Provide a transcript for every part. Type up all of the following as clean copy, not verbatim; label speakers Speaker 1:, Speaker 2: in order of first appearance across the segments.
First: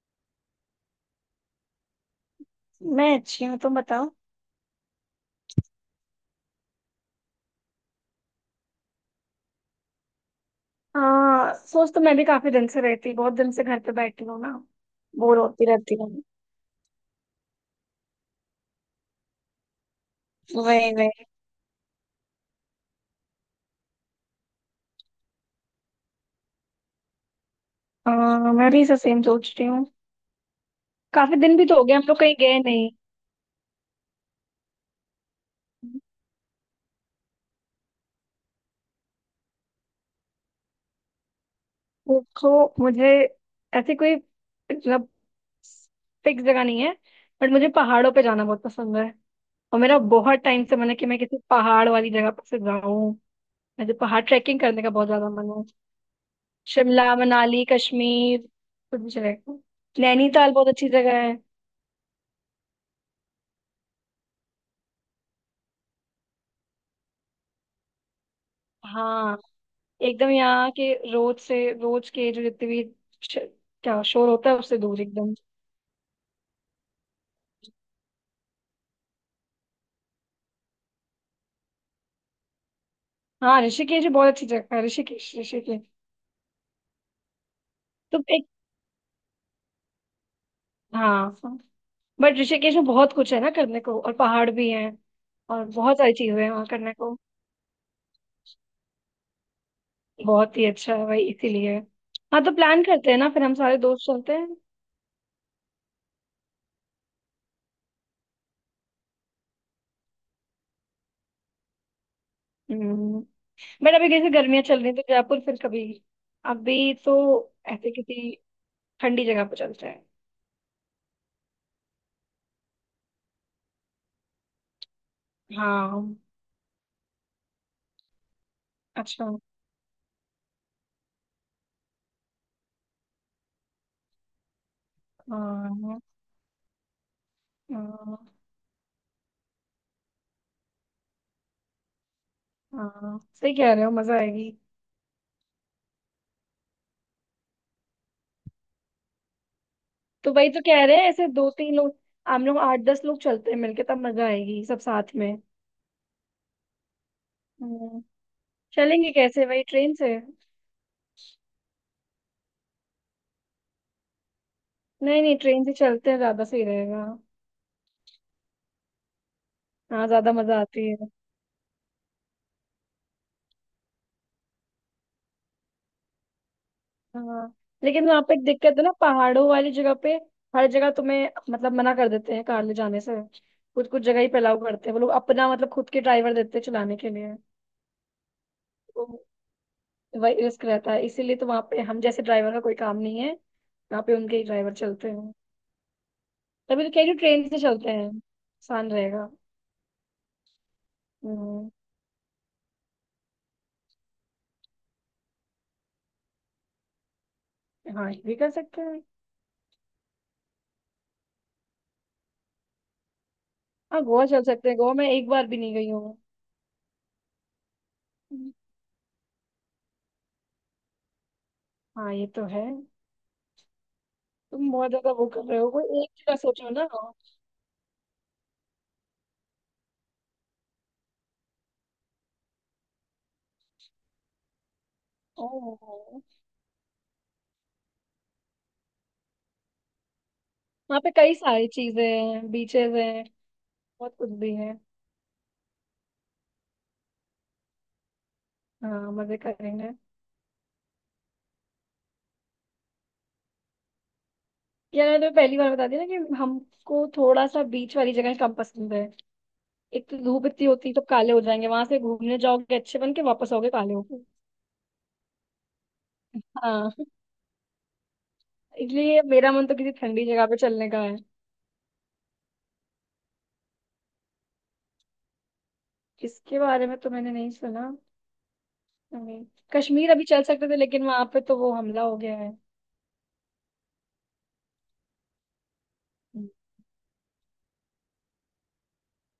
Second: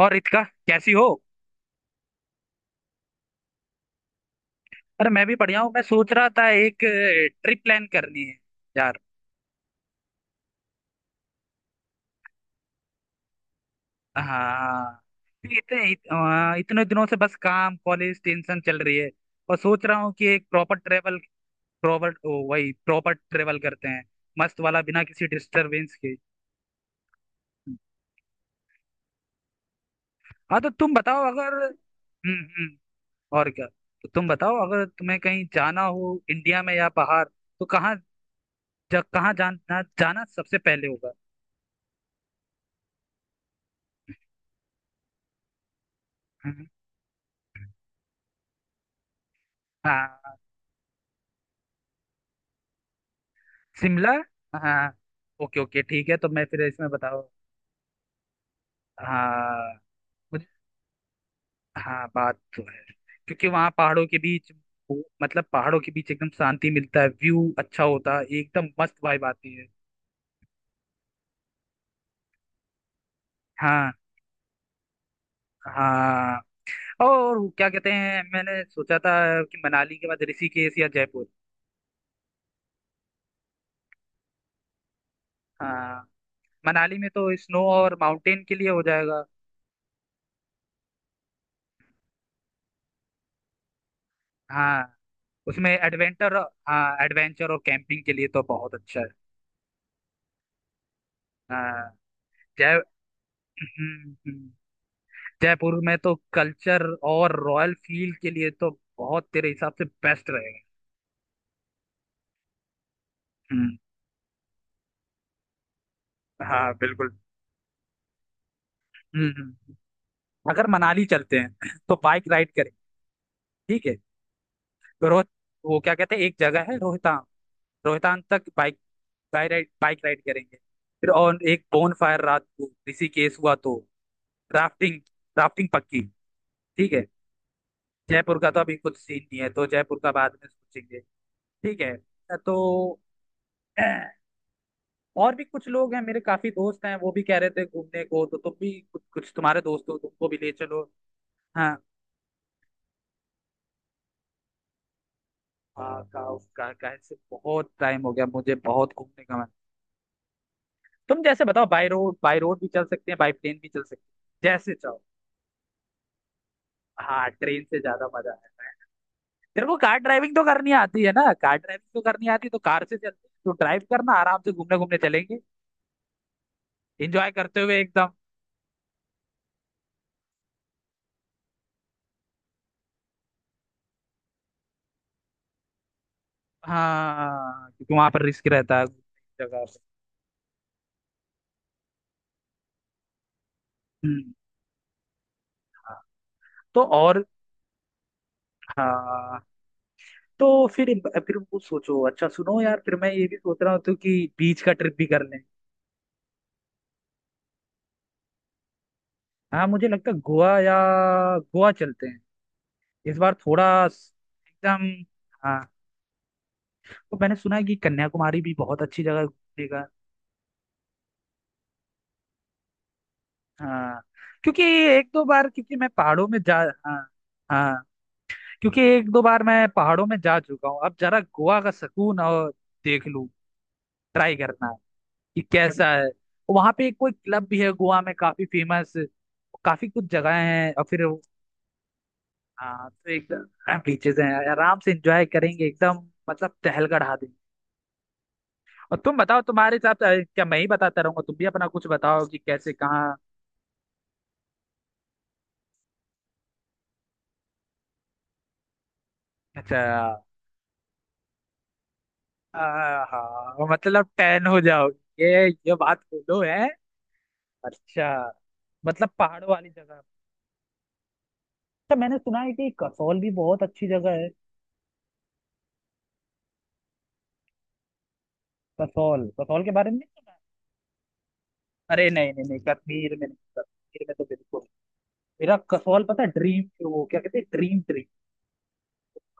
Speaker 1: और रितिका, कैसी हो?
Speaker 2: मैं अच्छी हूँ, तुम बताओ।
Speaker 1: अरे मैं भी बढ़िया हूँ। मैं सोच रहा था एक ट्रिप प्लान करनी है यार।
Speaker 2: हाँ, सोच तो मैं भी काफी दिन से रहती, बहुत दिन से घर पे बैठी हूँ ना।
Speaker 1: हाँ।
Speaker 2: बोर होती रहती हूँ।
Speaker 1: इतने दिनों से बस काम, कॉलेज, टेंशन चल रही है, और सोच रहा हूँ कि एक प्रॉपर
Speaker 2: वही
Speaker 1: ट्रेवल,
Speaker 2: वही
Speaker 1: वही प्रॉपर ट्रेवल करते हैं, मस्त वाला, बिना किसी डिस्टरबेंस के।
Speaker 2: हाँ, मैं भी इसे सेम सोच रही हूँ।
Speaker 1: हाँ, तो तुम बताओ
Speaker 2: काफी दिन
Speaker 1: अगर।
Speaker 2: भी तो हो
Speaker 1: हम्म,
Speaker 2: गए हम लोग कहीं गए
Speaker 1: हम्म।
Speaker 2: नहीं।
Speaker 1: और क्या। तो तुम बताओ, अगर तुम्हें कहीं जाना हो इंडिया में या बाहर, तो कहाँ? कहाँ जाना जाना सबसे पहले होगा।
Speaker 2: देखो, मुझे ऐसी कोई मतलब फिक्स जगह
Speaker 1: हम्म।
Speaker 2: नहीं है। बट मुझे पहाड़ों पे जाना बहुत पसंद है। और मेरा
Speaker 1: हाँ।
Speaker 2: बहुत टाइम से मन है कि मैं किसी पहाड़ वाली जगह पर से जाऊं। मुझे
Speaker 1: शिमला।
Speaker 2: पहाड़ ट्रैकिंग करने का
Speaker 1: हाँ।
Speaker 2: बहुत ज्यादा मन
Speaker 1: ओके,
Speaker 2: है।
Speaker 1: ओके, ठीक है, तो मैं फिर इसमें
Speaker 2: शिमला,
Speaker 1: बताओ।
Speaker 2: मनाली, कश्मीर, कुछ भी चलेगा।
Speaker 1: हाँ। मुझे,
Speaker 2: नैनीताल बहुत अच्छी जगह है।
Speaker 1: हाँ बात तो है, क्योंकि वहाँ पहाड़ों के बीच, मतलब पहाड़ों के बीच एकदम शांति मिलता है, व्यू अच्छा होता है, एकदम मस्त वाइब
Speaker 2: हाँ,
Speaker 1: आती है।
Speaker 2: एकदम यहाँ के रोज से रोज के जो जितने भी श-
Speaker 1: हाँ।
Speaker 2: क्या शोर होता है उससे दूर एकदम।
Speaker 1: हाँ, और क्या कहते हैं, मैंने सोचा था कि मनाली के बाद ऋषिकेश या जयपुर।
Speaker 2: हाँ, ऋषिकेश भी बहुत अच्छी जगह है। ऋषिकेश ऋषिकेश।
Speaker 1: हाँ, मनाली में तो स्नो और
Speaker 2: तो
Speaker 1: माउंटेन
Speaker 2: एक,
Speaker 1: के लिए हो जाएगा।
Speaker 2: हाँ बट ऋषिकेश में बहुत कुछ है ना करने को, और पहाड़ भी हैं।
Speaker 1: हाँ,
Speaker 2: और
Speaker 1: उसमें
Speaker 2: बहुत सारी
Speaker 1: एडवेंचर।
Speaker 2: चीजें हैं वहाँ करने
Speaker 1: हाँ,
Speaker 2: को।
Speaker 1: एडवेंचर और कैंपिंग के लिए तो बहुत अच्छा है।
Speaker 2: बहुत ही अच्छा है भाई, इसीलिए।
Speaker 1: हाँ।
Speaker 2: हाँ तो
Speaker 1: जय,
Speaker 2: प्लान करते हैं ना, फिर हम सारे दोस्त
Speaker 1: हम्म,
Speaker 2: चलते हैं।
Speaker 1: हम्म। जयपुर में तो कल्चर और रॉयल फील के लिए तो बहुत, तेरे हिसाब से बेस्ट रहेगा।
Speaker 2: हम्म।
Speaker 1: हम्म।
Speaker 2: बट अभी जैसे गर्मियां चल रही हैं, तो जयपुर फिर कभी।
Speaker 1: हाँ
Speaker 2: अभी तो
Speaker 1: बिल्कुल।
Speaker 2: ऐसे किसी ठंडी
Speaker 1: हम्म,
Speaker 2: जगह पर चलते हैं।
Speaker 1: अगर मनाली चलते हैं तो बाइक राइड करें, ठीक है, तो रोह वो क्या कहते
Speaker 2: हाँ।
Speaker 1: हैं, एक जगह है रोहतांग, रोहतांग तक बाइक,
Speaker 2: अच्छा।
Speaker 1: बाइक राइड करेंगे, फिर और एक बोन फायर रात को। ऋषिकेश हुआ तो राफ्टिंग, राफ्टिंग
Speaker 2: हाँ।
Speaker 1: पक्की, ठीक है।
Speaker 2: हाँ।
Speaker 1: जयपुर का तो अभी कुछ सीन नहीं है, तो जयपुर का बाद में सोचेंगे, ठीक है। तो
Speaker 2: हाँ सही कह रहे हो, मजा आएगी।
Speaker 1: और भी कुछ लोग हैं, मेरे काफी दोस्त हैं, वो भी कह रहे थे घूमने को, तो तुम भी कुछ, तुम्हारे दोस्त हो तुमको
Speaker 2: तो
Speaker 1: भी
Speaker 2: वही
Speaker 1: ले
Speaker 2: तो
Speaker 1: चलो।
Speaker 2: कह रहे हैं, ऐसे दो तीन
Speaker 1: हाँ।
Speaker 2: लोग। हम लोग आठ दस लोग चलते हैं मिलके, तब मजा आएगी सब साथ में।
Speaker 1: हाँ, से बहुत टाइम
Speaker 2: हम्म,
Speaker 1: हो गया, मुझे बहुत
Speaker 2: चलेंगे
Speaker 1: घूमने का
Speaker 2: कैसे,
Speaker 1: मन।
Speaker 2: वही ट्रेन से?
Speaker 1: तुम जैसे बताओ, बाय रोड, भी चल सकते हैं, बाय प्लेन भी चल सकते हैं, जैसे चाहो।
Speaker 2: नहीं नहीं, ट्रेन से चलते हैं, ज्यादा सही रहेगा।
Speaker 1: हाँ, ट्रेन से ज्यादा मजा आता है। तेरे को कार
Speaker 2: हाँ ज्यादा
Speaker 1: ड्राइविंग तो
Speaker 2: मजा
Speaker 1: करनी
Speaker 2: आती
Speaker 1: आती
Speaker 2: है।
Speaker 1: है ना, कार ड्राइविंग तो करनी आती है तो कार से चलते हैं। तो ड्राइव करना, आराम से घूमने घूमने चलेंगे, एंजॉय
Speaker 2: हाँ।
Speaker 1: करते हुए एकदम।
Speaker 2: लेकिन वहां पे एक दिक्कत है ना पहाड़ों वाली जगह पे। हर जगह तुम्हें मतलब मना कर देते हैं कार ले जाने से। कुछ कुछ जगह ही अलाउ करते हैं, वो लोग अपना मतलब खुद के ड्राइवर देते हैं चलाने के लिए।
Speaker 1: हाँ, क्योंकि वहां पर रिस्क रहता है
Speaker 2: तो
Speaker 1: घूमने की जगह पे।
Speaker 2: वही रिस्क रहता है इसीलिए, तो वहां पे हम जैसे ड्राइवर का कोई काम नहीं है, यहाँ पे
Speaker 1: हम्म।
Speaker 2: उनके ही ड्राइवर चलते हैं।
Speaker 1: हाँ। तो
Speaker 2: तभी तो कह रही हूँ
Speaker 1: और,
Speaker 2: ट्रेन से चलते हैं, आसान रहेगा।
Speaker 1: हाँ, तो फिर वो
Speaker 2: हम्म,
Speaker 1: सोचो, अच्छा सुनो यार, फिर मैं ये भी सोच रहा हूँ तो कि बीच का ट्रिप भी कर लें।
Speaker 2: हाँ ये भी कर सकते हैं।
Speaker 1: हाँ, मुझे लगता है गोवा, या गोवा चलते हैं इस बार, थोड़ा
Speaker 2: हाँ गोवा चल सकते हैं,
Speaker 1: एकदम।
Speaker 2: गोवा मैं एक बार भी
Speaker 1: हाँ,
Speaker 2: नहीं गई हूँ।
Speaker 1: तो मैंने सुना है कि कन्याकुमारी भी बहुत अच्छी जगह है घूमने का।
Speaker 2: हाँ ये तो है।
Speaker 1: हाँ, क्योंकि
Speaker 2: तुम बहुत
Speaker 1: एक
Speaker 2: ज्यादा
Speaker 1: दो
Speaker 2: वो कर
Speaker 1: बार,
Speaker 2: रहे हो,
Speaker 1: क्योंकि मैं
Speaker 2: कोई एक
Speaker 1: पहाड़ों
Speaker 2: जगह
Speaker 1: में जा
Speaker 2: सोचो ना।
Speaker 1: हाँ। हाँ, क्योंकि एक दो बार मैं पहाड़ों में जा चुका हूँ, अब जरा गोवा का सुकून और देख लूँ, ट्राई करना कि कैसा है।
Speaker 2: ओह,
Speaker 1: वहां पे एक कोई क्लब भी है गोवा में, काफी फेमस, काफी कुछ जगह हैं, और
Speaker 2: वहाँ
Speaker 1: फिर,
Speaker 2: पे कई सारी चीजें हैं,
Speaker 1: हाँ,
Speaker 2: बीचेस
Speaker 1: तो
Speaker 2: हैं।
Speaker 1: एकदम
Speaker 2: बहुत
Speaker 1: बीचेस
Speaker 2: कुछ
Speaker 1: हैं,
Speaker 2: भी है।
Speaker 1: आराम से एंजॉय करेंगे एकदम, मतलब टहलगढ़ आ देंगे। और
Speaker 2: हाँ
Speaker 1: तुम
Speaker 2: मजे
Speaker 1: बताओ, तुम्हारे
Speaker 2: करेंगे।
Speaker 1: हिसाब से क्या, मैं ही बताता रहूंगा, तुम भी अपना कुछ बताओ कि कैसे, कहाँ।
Speaker 2: यार, मैंने तुम्हें पहली बार बता दिया ना कि हमको थोड़ा सा बीच वाली जगह कम पसंद है। एक तो
Speaker 1: अच्छा,
Speaker 2: धूप इतनी होती है, तो काले हो जाएंगे। वहां से घूमने जाओगे अच्छे बन के, वापस
Speaker 1: हाँ
Speaker 2: आओगे काले
Speaker 1: मतलब
Speaker 2: होके।
Speaker 1: टैन हो जाओगे, ये बात बोलो है।
Speaker 2: हाँ।
Speaker 1: अच्छा, मतलब
Speaker 2: इसलिए
Speaker 1: पहाड़ों
Speaker 2: मेरा मन
Speaker 1: वाली
Speaker 2: तो किसी
Speaker 1: जगह।
Speaker 2: ठंडी जगह पे चलने का है।
Speaker 1: अच्छा, मैंने सुना है कि कसौल भी बहुत अच्छी जगह है,
Speaker 2: इसके बारे में तो मैंने नहीं सुना।
Speaker 1: कसौल
Speaker 2: हमें-
Speaker 1: कसौल के बारे में
Speaker 2: कश्मीर अभी
Speaker 1: नहीं।
Speaker 2: चल सकते थे, लेकिन वहां पे तो वो हमला
Speaker 1: अरे
Speaker 2: हो
Speaker 1: नहीं
Speaker 2: गया
Speaker 1: नहीं
Speaker 2: है।
Speaker 1: नहीं, कश्मीर में नहीं, कश्मीर में तो बिल्कुल नहीं। मेरा कसौल, पता है,
Speaker 2: हम्म,
Speaker 1: ड्रीम, वो क्या कहते हैं, ड्रीम ट्री,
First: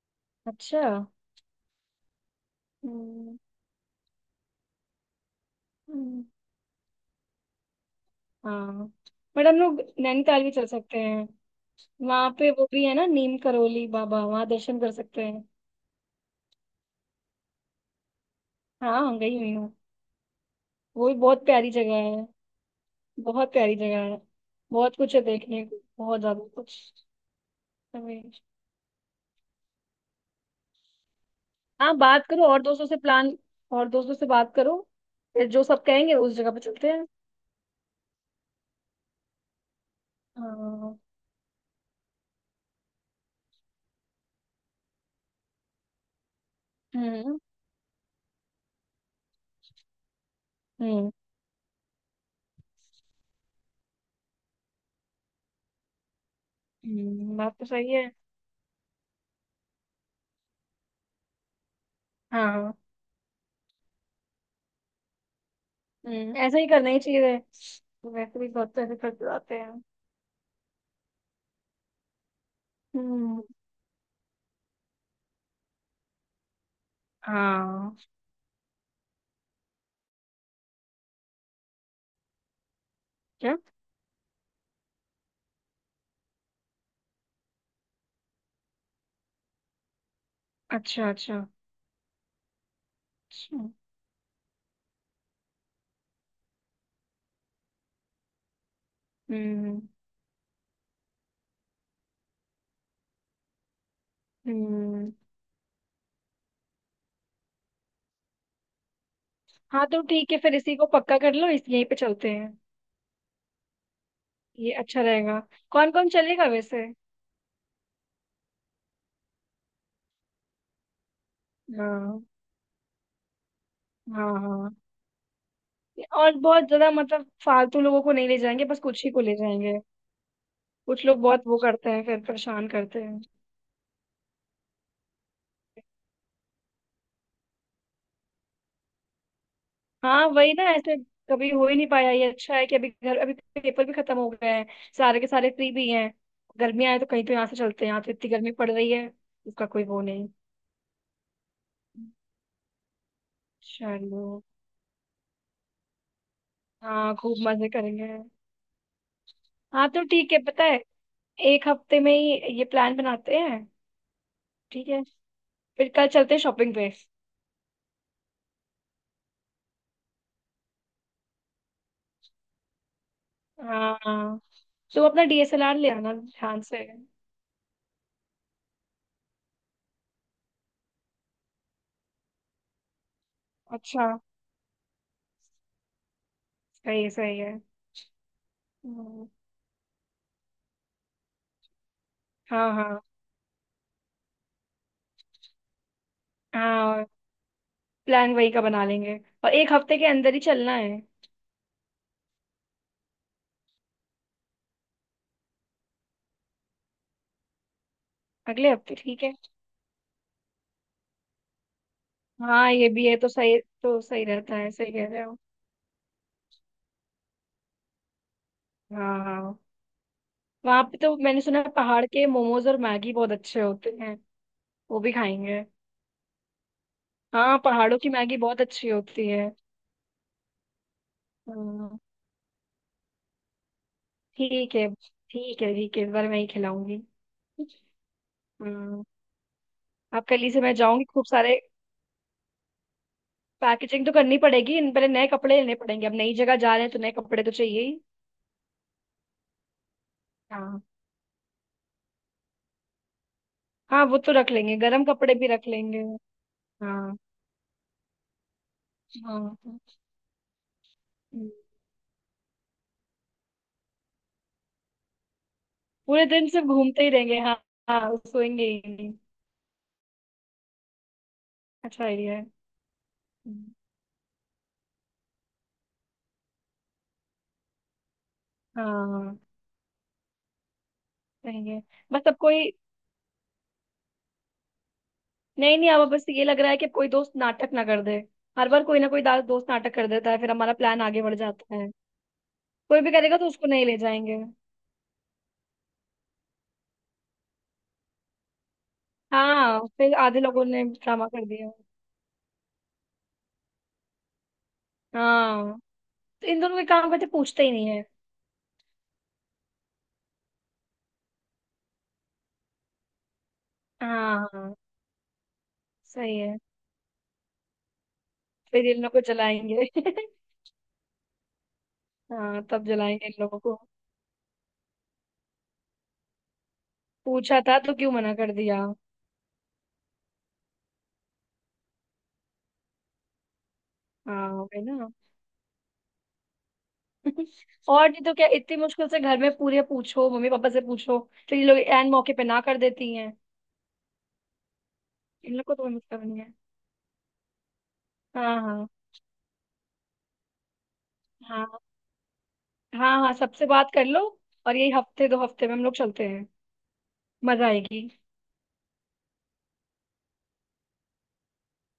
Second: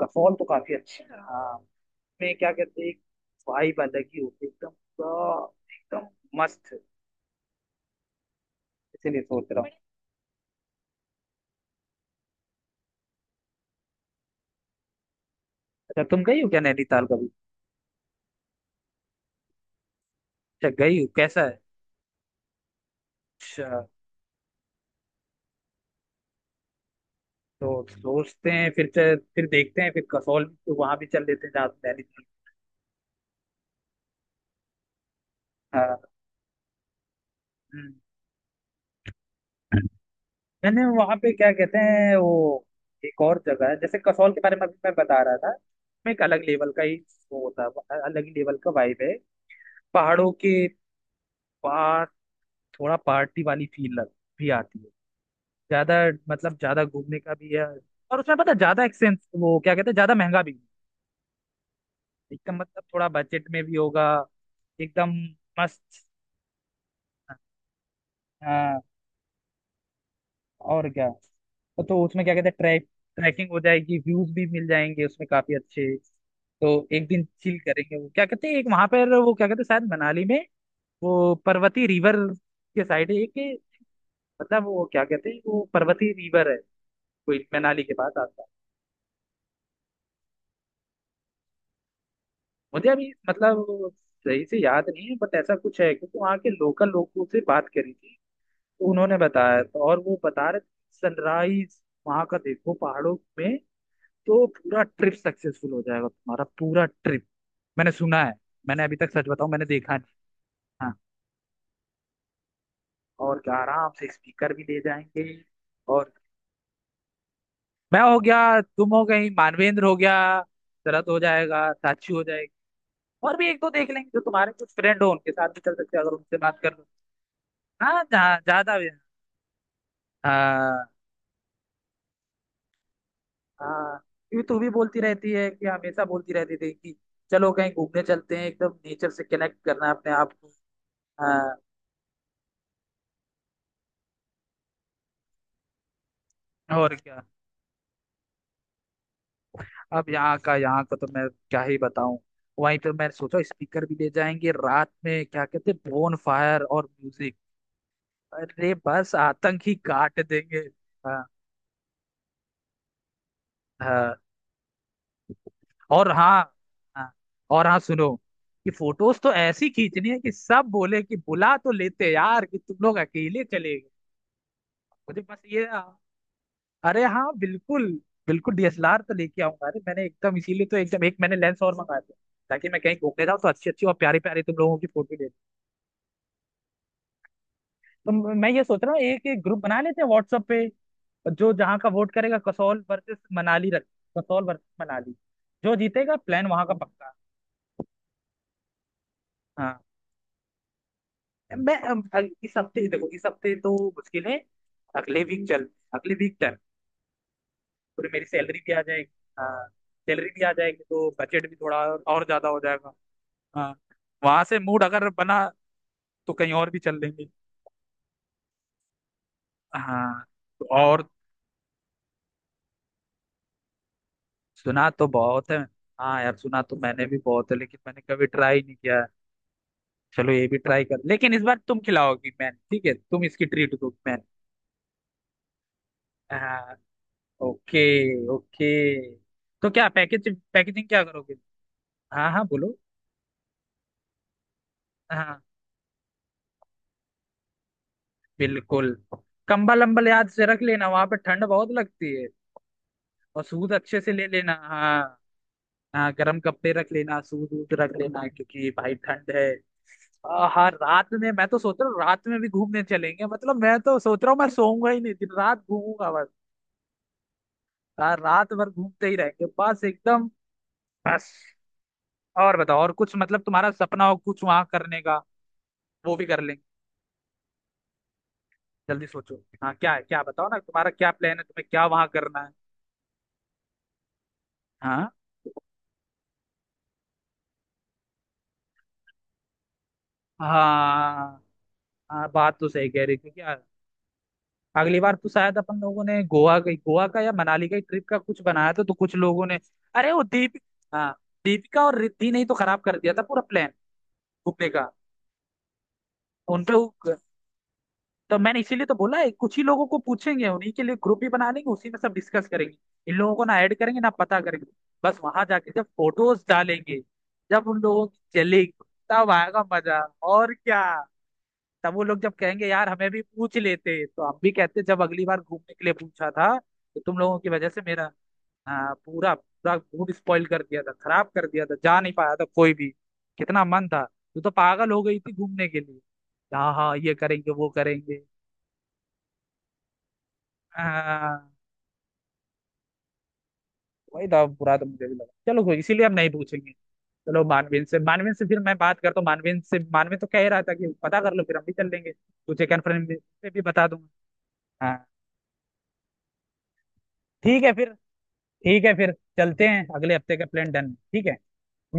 Speaker 1: कसौल तो काफी
Speaker 2: अच्छा।
Speaker 1: अच्छा है हाँ, में क्या कहते हैं,
Speaker 2: हम्म,
Speaker 1: वाइब अलग ही होती है, एकदम, पूरा- एकदम
Speaker 2: हम्म,
Speaker 1: मस्त।
Speaker 2: हाँ।
Speaker 1: इसीलिए
Speaker 2: बट
Speaker 1: सोच
Speaker 2: हम
Speaker 1: रहा हूँ।
Speaker 2: लोग नैनीताल भी चल सकते हैं। वहां पे वो भी है ना, नीम करोली बाबा, वहां दर्शन कर सकते हैं।
Speaker 1: अच्छा, तुम गई हो क्या नैनीताल कभी?
Speaker 2: हाँ गई हुई हूँ।
Speaker 1: अच्छा, गई हो,
Speaker 2: वो भी
Speaker 1: कैसा
Speaker 2: बहुत
Speaker 1: है?
Speaker 2: प्यारी जगह है, बहुत प्यारी
Speaker 1: अच्छा,
Speaker 2: जगह है। बहुत कुछ है देखने को, बहुत ज्यादा कुछ।
Speaker 1: तो
Speaker 2: रमेश,
Speaker 1: सोचते हैं फिर देखते हैं, फिर कसौल तो वहां भी चल लेते हैं, जहाँ
Speaker 2: हाँ
Speaker 1: नैनीताल।
Speaker 2: बात करो और दोस्तों से, प्लान और दोस्तों से बात करो। फिर जो सब
Speaker 1: हाँ।
Speaker 2: कहेंगे उस जगह पे चलते हैं।
Speaker 1: हम्म। मैंने
Speaker 2: हाँ।
Speaker 1: वहां पे क्या कहते हैं वो, एक और जगह है जैसे कसौल के बारे में अभी मैं बता रहा था, उसमें एक अलग लेवल का ही
Speaker 2: हम्म
Speaker 1: वो होता है, अलग ही लेवल का वाइब है, पहाड़ों के
Speaker 2: हम्म
Speaker 1: पास, थोड़ा पार्टी वाली फील लग भी आती है ज्यादा, मतलब ज्यादा घूमने का भी
Speaker 2: बात तो
Speaker 1: है,
Speaker 2: सही है।
Speaker 1: और उसमें पता है, ज्यादा एक्सपेंस, वो क्या कहते हैं, ज्यादा महंगा भी नहीं। एकदम
Speaker 2: हाँ।
Speaker 1: मतलब थोड़ा बजट में भी होगा, एकदम मस्त।
Speaker 2: हम्म, ऐसा ही करना ही चाहिए। वैसे भी बहुत
Speaker 1: हाँ,
Speaker 2: पैसे खर्च हो जाते हैं।
Speaker 1: और क्या, तो उसमें क्या कहते हैं,
Speaker 2: हम्म।
Speaker 1: ट्रैकिंग हो जाएगी, व्यूज भी मिल जाएंगे उसमें काफी अच्छे। तो एक दिन चिल करेंगे,
Speaker 2: हाँ।
Speaker 1: वो क्या कहते हैं, एक वहां पर, वो क्या कहते हैं, शायद मनाली में, वो पर्वती रिवर के साइड है
Speaker 2: क्या?
Speaker 1: एक, मतलब वो क्या कहते हैं, वो पर्वती रिवर है, कोई मनाली के पास आता।
Speaker 2: अच्छा, अच्छा।
Speaker 1: मुझे अभी
Speaker 2: अच्छा।
Speaker 1: मतलब सही से याद नहीं है, बट ऐसा कुछ है क्योंकि वहाँ के लोकल लोगों से बात करी थी, तो उन्होंने बताया,
Speaker 2: हम्म
Speaker 1: तो और वो बता रहे थे, सनराइज वहाँ का देखो पहाड़ों में, तो पूरा
Speaker 2: हम्म
Speaker 1: ट्रिप सक्सेसफुल हो जाएगा तुम्हारा, पूरा ट्रिप। मैंने सुना है, मैंने अभी तक, सच बताऊं, मैंने
Speaker 2: हाँ
Speaker 1: देखा
Speaker 2: तो
Speaker 1: नहीं।
Speaker 2: ठीक है, फिर इसी को
Speaker 1: हाँ,
Speaker 2: पक्का कर लो, इस यहीं पे चलते हैं।
Speaker 1: और क्या, आराम से स्पीकर भी
Speaker 2: ये
Speaker 1: दे
Speaker 2: अच्छा
Speaker 1: जाएंगे।
Speaker 2: रहेगा। कौन कौन
Speaker 1: और
Speaker 2: चलेगा वैसे?
Speaker 1: मैं हो गया, तुम हो गई, मानवेंद्र हो गया, शरद हो जाएगा, साक्षी
Speaker 2: हाँ।
Speaker 1: हो जाएगी, और भी एक दो देख लेंगे, जो
Speaker 2: हाँ।
Speaker 1: तुम्हारे कुछ
Speaker 2: हाँ।
Speaker 1: फ्रेंड हो उनके साथ भी चल सकते हैं, अगर
Speaker 2: और
Speaker 1: उनसे बात
Speaker 2: बहुत
Speaker 1: कर लो।
Speaker 2: ज्यादा मतलब फालतू लोगों
Speaker 1: हाँ,
Speaker 2: को नहीं ले
Speaker 1: जहाँ
Speaker 2: जाएंगे,
Speaker 1: ज्यादा
Speaker 2: बस
Speaker 1: भी,
Speaker 2: कुछ ही को ले जाएंगे।
Speaker 1: हाँ।
Speaker 2: कुछ लोग बहुत वो करते हैं, फिर परेशान करते हैं।
Speaker 1: हाँ, क्योंकि तू भी बोलती रहती है कि, हमेशा बोलती रहती थी कि चलो कहीं घूमने चलते हैं, एकदम नेचर से कनेक्ट करना है अपने
Speaker 2: हाँ
Speaker 1: आप को।
Speaker 2: वही ना, ऐसे कभी
Speaker 1: हाँ,
Speaker 2: हो ही नहीं पाया। ये अच्छा है कि अभी घर अभी पेपर भी खत्म हो गए हैं, सारे के सारे फ्री भी हैं। गर्मियाँ
Speaker 1: और
Speaker 2: है तो
Speaker 1: क्या।
Speaker 2: कहीं तो यहाँ से चलते हैं, यहाँ तो इतनी गर्मी पड़ रही है, उसका कोई वो
Speaker 1: अब
Speaker 2: नहीं।
Speaker 1: यहाँ का तो मैं क्या ही बताऊं। वहीं पे मैंने सोचा स्पीकर भी ले
Speaker 2: चलो।
Speaker 1: जाएंगे, रात में क्या कहते हैं, बोन फायर और
Speaker 2: हाँ
Speaker 1: म्यूजिक।
Speaker 2: खूब मजे करेंगे।
Speaker 1: अरे बस आतंक ही
Speaker 2: हाँ तो
Speaker 1: काट
Speaker 2: ठीक है,
Speaker 1: देंगे।
Speaker 2: पता है,
Speaker 1: हाँ।
Speaker 2: एक हफ्ते में ही ये प्लान बनाते हैं।
Speaker 1: हाँ,
Speaker 2: ठीक है, फिर कल
Speaker 1: और
Speaker 2: चलते
Speaker 1: हाँ,
Speaker 2: हैं शॉपिंग पे।
Speaker 1: हाँ, और हाँ सुनो, कि फोटोज तो ऐसी खींचनी है कि सब बोले कि बुला तो लेते यार कि तुम लोग अकेले चले गए।
Speaker 2: हाँ, हाँ तो
Speaker 1: मुझे
Speaker 2: अपना
Speaker 1: बस ये,
Speaker 2: डीएसएलआर ले आना ध्यान से।
Speaker 1: अरे हाँ बिल्कुल, बिल्कुल डीएसएलआर तो लेके आऊंगा, अरे मैंने एकदम इसीलिए तो एकदम एक मैंने लेंस और मंगाया था, ताकि मैं कहीं घूमने जाऊँ तो अच्छी अच्छी और
Speaker 2: अच्छा,
Speaker 1: प्यारी प्यारी तुम लोगों की फोटो।
Speaker 2: सही है, सही है।
Speaker 1: तो मैं ये सोच रहा हूँ, एक
Speaker 2: हम्म,
Speaker 1: एक ग्रुप बना लेते हैं व्हाट्सएप पे, जो जहाँ का वोट करेगा,
Speaker 2: हाँ,
Speaker 1: कसौल
Speaker 2: हाँ।
Speaker 1: वर्सेस मनाली रख, कसौल वर्सेस मनाली, जो जीतेगा प्लान वहां का
Speaker 2: हाँ,
Speaker 1: पक्का।
Speaker 2: प्लान वही का बना लेंगे, और एक
Speaker 1: हाँ,
Speaker 2: हफ्ते के अंदर ही चलना है।
Speaker 1: मैं इस हफ्ते, देखो इस हफ्ते तो मुश्किल है, अगले वीक चल, अगले वीक डन, फिर मेरी सैलरी
Speaker 2: अगले
Speaker 1: भी आ
Speaker 2: हफ्ते
Speaker 1: जाएगी।
Speaker 2: ठीक है।
Speaker 1: हाँ, सैलरी भी आ जाएगी तो बजट भी थोड़ा और ज्यादा हो
Speaker 2: हाँ ये
Speaker 1: जाएगा।
Speaker 2: भी है तो सही,
Speaker 1: हाँ।
Speaker 2: तो सही
Speaker 1: वहां
Speaker 2: रहता
Speaker 1: से
Speaker 2: है,
Speaker 1: मूड
Speaker 2: सही कह
Speaker 1: अगर
Speaker 2: रहे हो।
Speaker 1: बना तो कहीं और भी चल लेंगे।
Speaker 2: हाँ। हाँ।
Speaker 1: हाँ, तो
Speaker 2: वहाँ पे
Speaker 1: और,
Speaker 2: तो मैंने सुना है पहाड़ के मोमोज और मैगी बहुत अच्छे होते हैं,
Speaker 1: सुना
Speaker 2: वो
Speaker 1: तो
Speaker 2: भी
Speaker 1: बहुत है।
Speaker 2: खाएंगे।
Speaker 1: हाँ यार, सुना तो मैंने भी बहुत है,
Speaker 2: हाँ
Speaker 1: लेकिन
Speaker 2: पहाड़ों
Speaker 1: मैंने
Speaker 2: की
Speaker 1: कभी
Speaker 2: मैगी बहुत
Speaker 1: ट्राई नहीं
Speaker 2: अच्छी
Speaker 1: किया।
Speaker 2: होती है।
Speaker 1: चलो ये भी ट्राई कर, लेकिन इस बार तुम
Speaker 2: हम्म,
Speaker 1: खिलाओगी मैन, ठीक है, तुम इसकी ट्रीट दो मैन।
Speaker 2: ठीक है। ठीक है, ठीक है, इस बार मैं ही
Speaker 1: हाँ।
Speaker 2: खिलाऊंगी।
Speaker 1: Okay, okay.
Speaker 2: हम्म।
Speaker 1: तो क्या
Speaker 2: अब
Speaker 1: पैकेज,
Speaker 2: कल ही से मैं
Speaker 1: पैकेजिंग क्या
Speaker 2: जाऊंगी खूब
Speaker 1: करोगे?
Speaker 2: सारे।
Speaker 1: हाँ हाँ बोलो।
Speaker 2: पैकेजिंग तो करनी पड़ेगी, इन पहले नए
Speaker 1: हाँ
Speaker 2: कपड़े लेने पड़ेंगे, अब नई जगह जा रहे हैं तो नए कपड़े तो चाहिए ही।
Speaker 1: बिल्कुल, कंबल अम्बल याद से रख
Speaker 2: हाँ।
Speaker 1: लेना, वहां पे ठंड बहुत लगती है, और सूद अच्छे
Speaker 2: हाँ
Speaker 1: से
Speaker 2: वो
Speaker 1: ले
Speaker 2: तो रख
Speaker 1: लेना,
Speaker 2: लेंगे, गर्म
Speaker 1: हाँ,
Speaker 2: कपड़े भी रख लेंगे।
Speaker 1: हाँ गर्म कपड़े रख
Speaker 2: हाँ।
Speaker 1: लेना, सूद वूद रख लेना, क्योंकि भाई ठंड है।
Speaker 2: हाँ।
Speaker 1: हाँ, रात में मैं
Speaker 2: हम्म,
Speaker 1: तो सोच रहा हूँ रात में भी घूमने चलेंगे, मतलब मैं तो सोच रहा हूँ, मैं सोऊंगा ही नहीं, दिन रात घूमूंगा।
Speaker 2: पूरे दिन सिर्फ घूमते ही रहेंगे। हाँ, हाँ
Speaker 1: यार रात
Speaker 2: सोएंगे
Speaker 1: भर
Speaker 2: ही
Speaker 1: घूमते
Speaker 2: नहीं।
Speaker 1: ही रहेंगे, बस एकदम, बस।
Speaker 2: अच्छा आइडिया है।
Speaker 1: और बताओ, और कुछ मतलब
Speaker 2: हम्म,
Speaker 1: तुम्हारा सपना हो कुछ वहां करने का, वो भी कर लेंगे, जल्दी सोचो,
Speaker 2: हाँ।
Speaker 1: हाँ क्या है, क्या बताओ ना, तुम्हारा क्या प्लान है, तुम्हें
Speaker 2: सही है।
Speaker 1: क्या वहां
Speaker 2: बस अब
Speaker 1: करना है।
Speaker 2: कोई,
Speaker 1: हाँ।
Speaker 2: नहीं नहीं, अब बस ये लग रहा है कि अब कोई दोस्त नाटक ना कर दे। हर बार कोई ना कोई दोस्त नाटक कर देता है, फिर हमारा प्लान आगे बढ़
Speaker 1: हाँ।
Speaker 2: जाता है।
Speaker 1: हाँ, बात तो सही
Speaker 2: कोई
Speaker 1: कह
Speaker 2: भी
Speaker 1: रही,
Speaker 2: करेगा
Speaker 1: क्योंकि
Speaker 2: तो
Speaker 1: यार,
Speaker 2: उसको नहीं ले जाएंगे।
Speaker 1: अगली बार तो शायद अपन लोगों ने गोवा का या मनाली का ट्रिप का कुछ बनाया था, तो कुछ लोगों ने,
Speaker 2: हाँ
Speaker 1: अरे
Speaker 2: फिर
Speaker 1: वो
Speaker 2: आधे
Speaker 1: दीप
Speaker 2: लोगों ने
Speaker 1: हाँ,
Speaker 2: ड्रामा कर दिया।
Speaker 1: दीपिका और रिद्धि ने ही तो खराब कर दिया था पूरा प्लान घूमने का।
Speaker 2: हाँ तो इन दोनों
Speaker 1: उनपे,
Speaker 2: के काम करते पूछते ही नहीं है।
Speaker 1: तो मैंने इसीलिए तो बोला है कुछ ही लोगों को पूछेंगे, उन्हीं के लिए ग्रुप भी बना लेंगे, उसी में सब डिस्कस करेंगे, इन लोगों को ना ऐड करेंगे ना पता
Speaker 2: हाँ।
Speaker 1: करेंगे।
Speaker 2: हाँ।
Speaker 1: बस वहां जाके जब
Speaker 2: सही
Speaker 1: फोटोज
Speaker 2: है,
Speaker 1: डालेंगे, जब उन लोगों की चलेगी,
Speaker 2: फिर इन लोग को
Speaker 1: तब आएगा
Speaker 2: जलाएंगे
Speaker 1: मजा। और क्या, तब वो लोग जब
Speaker 2: हाँ
Speaker 1: कहेंगे
Speaker 2: तब
Speaker 1: यार हमें भी
Speaker 2: जलाएंगे इन
Speaker 1: पूछ
Speaker 2: लोगों को,
Speaker 1: लेते तो हम भी कहते, जब अगली बार घूमने के लिए पूछा था तो तुम लोगों की
Speaker 2: पूछा
Speaker 1: वजह
Speaker 2: था
Speaker 1: से
Speaker 2: तो
Speaker 1: मेरा,
Speaker 2: क्यों मना कर दिया।
Speaker 1: हाँ, पूरा पूरा मूड स्पॉइल कर दिया था, खराब कर दिया था, जा नहीं पाया था कोई भी, कितना मन था, तू
Speaker 2: हाँ
Speaker 1: तो
Speaker 2: वही
Speaker 1: पागल हो
Speaker 2: ना।
Speaker 1: गई थी घूमने के लिए, हाँ हाँ ये करेंगे वो
Speaker 2: और नहीं
Speaker 1: करेंगे।
Speaker 2: तो क्या, इतनी मुश्किल से घर में पूरे पूछो, मम्मी पापा से पूछो,
Speaker 1: हाँ,
Speaker 2: तो ये लोग एन मौके पे ना कर देती हैं।
Speaker 1: वही था, बुरा तो मुझे भी लगा,
Speaker 2: इन
Speaker 1: चलो
Speaker 2: लोग को
Speaker 1: कोई,
Speaker 2: तो कोई
Speaker 1: इसीलिए हम
Speaker 2: मतलब
Speaker 1: नहीं
Speaker 2: नहीं है।
Speaker 1: पूछेंगे। चलो, मानवीन से फिर
Speaker 2: हाँ,
Speaker 1: मैं
Speaker 2: हाँ।
Speaker 1: बात करता हूँ, मानवीन से, मानवीन तो कह ही रहा था कि पता कर लो फिर हम
Speaker 2: हाँ।
Speaker 1: भी चल लेंगे, तुझे कन्फर्म
Speaker 2: हाँ। हाँ
Speaker 1: पे भी
Speaker 2: सबसे
Speaker 1: बता
Speaker 2: बात कर लो।
Speaker 1: दूंगा।
Speaker 2: और यही
Speaker 1: हाँ
Speaker 2: हफ्ते दो हफ्ते में हम लोग चलते हैं,
Speaker 1: ठीक
Speaker 2: मजा
Speaker 1: है फिर,
Speaker 2: आएगी।
Speaker 1: ठीक है फिर, चलते हैं, अगले हफ्ते का प्लान डन, ठीक है,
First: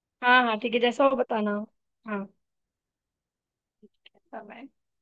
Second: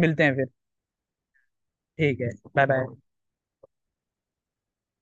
Speaker 1: मिलते हैं
Speaker 2: हाँ
Speaker 1: फिर।
Speaker 2: हाँ ठीक है, जैसा हो बताना।
Speaker 1: ठीक
Speaker 2: हाँ।
Speaker 1: है। Bye bye.
Speaker 2: ठीक है, bye-bye।